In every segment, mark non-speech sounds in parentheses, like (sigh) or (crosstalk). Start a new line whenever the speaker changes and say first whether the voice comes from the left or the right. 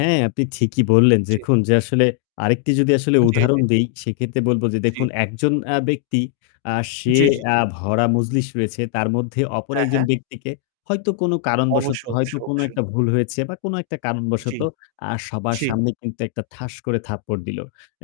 left: হ্যাঁ, আপনি ঠিকই বললেন।
right: জি।
left: দেখুন যে আসলে আরেকটি যদি আসলে
right: জি,
left: উদাহরণ
right: জি।
left: দেই, সেক্ষেত্রে বলব যে
right: জি।
left: দেখুন একজন আ ব্যক্তি আ সে
right: জি। জি।
left: আ
right: জি।
left: ভরা মজলিস রয়েছে। তার মধ্যে অপর
right: হ্যাঁ,
left: একজন
right: হ্যাঁ।
left: ব্যক্তিকে হয়তো কোন কারণবশত
right: অবশ্যই,
left: হয়তো
right: অবশ্যই,
left: কোন
right: অবশ্যই।
left: একটা ভুল হয়েছে বা কোন একটা
right: জি।
left: কারণবশত আ সবার
right: জি।
left: সামনে কিন্তু একটা ঠাস করে থাপ্পড় দিল।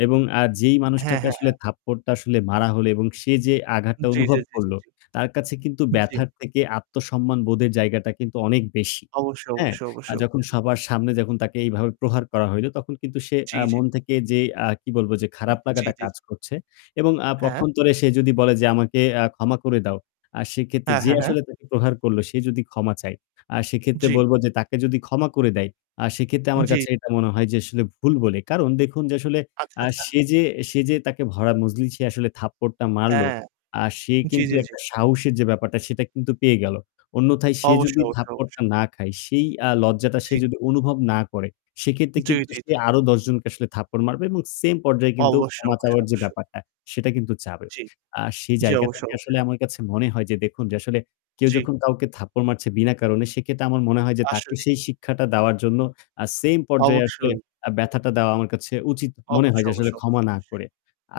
left: এবং আ যেই
right: হ্যাঁ,
left: মানুষটাকে
right: হ্যাঁ, হ্যাঁ।
left: আসলে থাপ্পড়টা আসলে মারা হল এবং সে যে আঘাতটা
right: জি, জি,
left: অনুভব
right: জি।
left: করল
right: জি।
left: তার কাছে কিন্তু
right: জি।
left: ব্যথার থেকে আত্মসম্মানবোধের জায়গাটা কিন্তু অনেক বেশি।
right: অবশ্যই,
left: হ্যাঁ?
right: অবশ্যই,
left: আ
right: অবশ্যই,
left: যখন
right: অবশ্যই।
left: সবার সামনে যখন তাকে এইভাবে প্রহার করা হইল তখন কিন্তু সে
right: জি,
left: আ
right: জি।
left: মন থেকে যে আ কি বলব যে খারাপ
right: জি,
left: লাগাটা
right: জি।
left: কাজ করছে এবং আ
right: হ্যাঁ।
left: পক্ষান্তরে সে যদি বলে যে আমাকে আ ক্ষমা করে দাও, আ সেক্ষেত্রে
right: হ্যাঁ।
left: যে
right: হ্যাঁ। হ্যাঁ।
left: আসলে তাকে প্রহার করল সে যদি ক্ষমা চায়। আর সেক্ষেত্রে
right: জি।
left: বলব যে তাকে যদি ক্ষমা করে দেয় আ সেক্ষেত্রে আমার
right: জি।
left: কাছে এটা মনে হয় যে আসলে ভুল বলে। কারণ দেখুন যে আসলে
right: আচ্ছা,
left: আ
right: আচ্ছা।
left: সে যে সে যে তাকে ভরা মজলিসে আসলে থাপ্পড়টা মারল।
right: হ্যাঁ।
left: আ সে
right: জি,
left: কিন্তু
right: জি, জি।
left: একটা সাহসের যে ব্যাপারটা সেটা কিন্তু পেয়ে গেল। অন্যথায় সে যদি
right: অবশ্যই, অবশ্যই,
left: থাপ্পড়টা
right: অবশ্যই।
left: না খায় সেই আ লজ্জাটা সে
right: জি।
left: যদি অনুভব না করে। সেক্ষেত্রে
right: জি,
left: কিন্তু
right: জি,
left: সে
right: জি।
left: আরও ১০ জনকে আসলে থাপ্পড় মারবে এবং same পর্যায়ে কিন্তু
right: অবশ্যই,
left: ক্ষমা
right: অবশ্যই,
left: চাওয়ার যে
right: অবশ্যই।
left: ব্যাপারটা সেটা কিন্তু চাবে।
right: জি।
left: আর সেই
right: জি।
left: জায়গা
right: অবশ্যই,
left: থেকে আসলে
right: অবশ্যই।
left: আমার কাছে মনে হয় যে দেখুন, যে আসলে কেউ
right: জি।
left: যখন কাউকে থাপ্পড় মারছে বিনা কারণে সেক্ষেত্রে আমার মনে হয় যে তাকে
right: আসলেই।
left: সেই শিক্ষাটা দেওয়ার জন্য আ same পর্যায়ে আসলে
right: অবশ্যই।
left: আ ব্যথাটা দেওয়া আমার কাছে উচিত মনে হয়
right: অবশ্যই,
left: যে আসলে
right: অবশ্যই,
left: ক্ষমা না
right: অবশ্যই।
left: করে।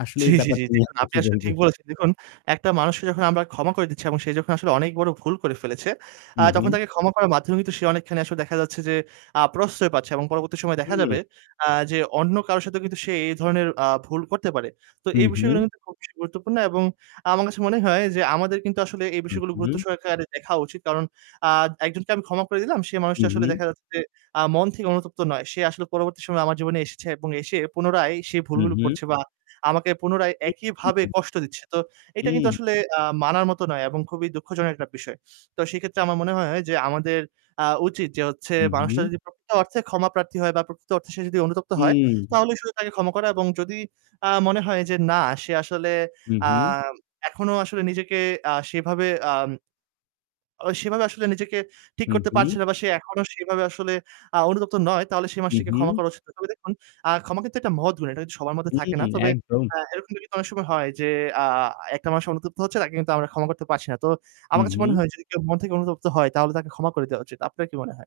left: আসলে
right: জি,
left: এই
right: জি, জি।
left: ব্যাপারটা নিয়ে
right: দেখুন,
left: আপনি
right: আপনি
left: কি
right: আসলে
left: বলবেন?
right: ঠিক বলেছেন। দেখুন, একটা মানুষকে যখন আমরা ক্ষমা করে দিচ্ছি এবং সে যখন আসলে অনেক বড় ভুল করে ফেলেছে,
left: হু,
right: আ তখন
left: হু।
right: তাকে ক্ষমা করার মাধ্যমে কিন্তু সে অনেকখানি আসলে দেখা যাচ্ছে যে, আ প্রশ্রয় পাচ্ছে এবং পরবর্তী সময়ে দেখা
left: হুম।
right: যাবে, আ যে অন্য কারো সাথে কিন্তু সে এই ধরনের আ ভুল করতে পারে। তো
left: হু,
right: এই বিষয়গুলো
left: হু।
right: কিন্তু খুব বেশি গুরুত্বপূর্ণ। এবং আমার কাছে মনে হয় যে আমাদের কিন্তু আসলে এই
left: হু,
right: বিষয়গুলো গুরুত্ব
left: হু।
right: সহকারে দেখা উচিত। কারণ আ একজনকে আমি ক্ষমা করে দিলাম। সে
left: হু,
right: মানুষটা আসলে
left: হু।
right: দেখা যাচ্ছে যে, আ মন থেকে অনুতপ্ত নয়। সে আসলে পরবর্তী সময়ে আমার জীবনে এসেছে এবং এসে পুনরায় সে
left: হু,
right: ভুলগুলো
left: হু।
right: করছে বা আমাকে পুনরায় একইভাবে
left: (unintelligible)
right: কষ্ট দিচ্ছে। তো এইটা কিন্তু
left: হুম।
right: আসলে আ মানার মতো নয় এবং খুবই দুঃখজনক একটা বিষয়। তো সেক্ষেত্রে আমার মনে হয় যে আমাদের আ উচিত যে হচ্ছে
left: হু,
right: মানুষটা
left: হুম।
right: যদি প্রকৃত অর্থে ক্ষমাপ্রার্থী হয় বা প্রকৃত অর্থে সে যদি অনুতপ্ত হয়
left: উম।
right: তাহলে শুধু তাকে ক্ষমা করা এবং যদি আ মনে হয় যে না সে আসলে
left: হু,
right: আ
left: হু।
right: এখনও আসলে নিজেকে আ সেভাবে আম ওই সেভাবে আসলে নিজেকে ঠিক
left: হু,
right: করতে
left: হুম।
right: পারছে না। বা সে এখনও সেভাবে আসলে আ অনুতপ্ত নয় তাহলে সে
left: হু,
right: মানুষটিকে ক্ষমা
left: হু।
right: করা উচিত নয়। তবে দেখুন, আ ক্ষমা কিন্তু একটা মহৎ গুণ। এটা কিন্তু সবার মধ্যে থাকে না।
left: হুম,
right: তবে
left: একদম।
right: আ এরকম কিন্তু অনেক সময় হয় যে, আ একটা মানুষ অনুতপ্ত হচ্ছে তাকে কিন্তু আমরা ক্ষমা করতে পারছি না। তো
left: হু,
right: আমার কাছে মনে
left: হু।
right: হয় যদি কেউ মন থেকে অনুতপ্ত হয় তাহলে তাকে ক্ষমা করে দেওয়া উচিত। আপনার কি মনে হয়?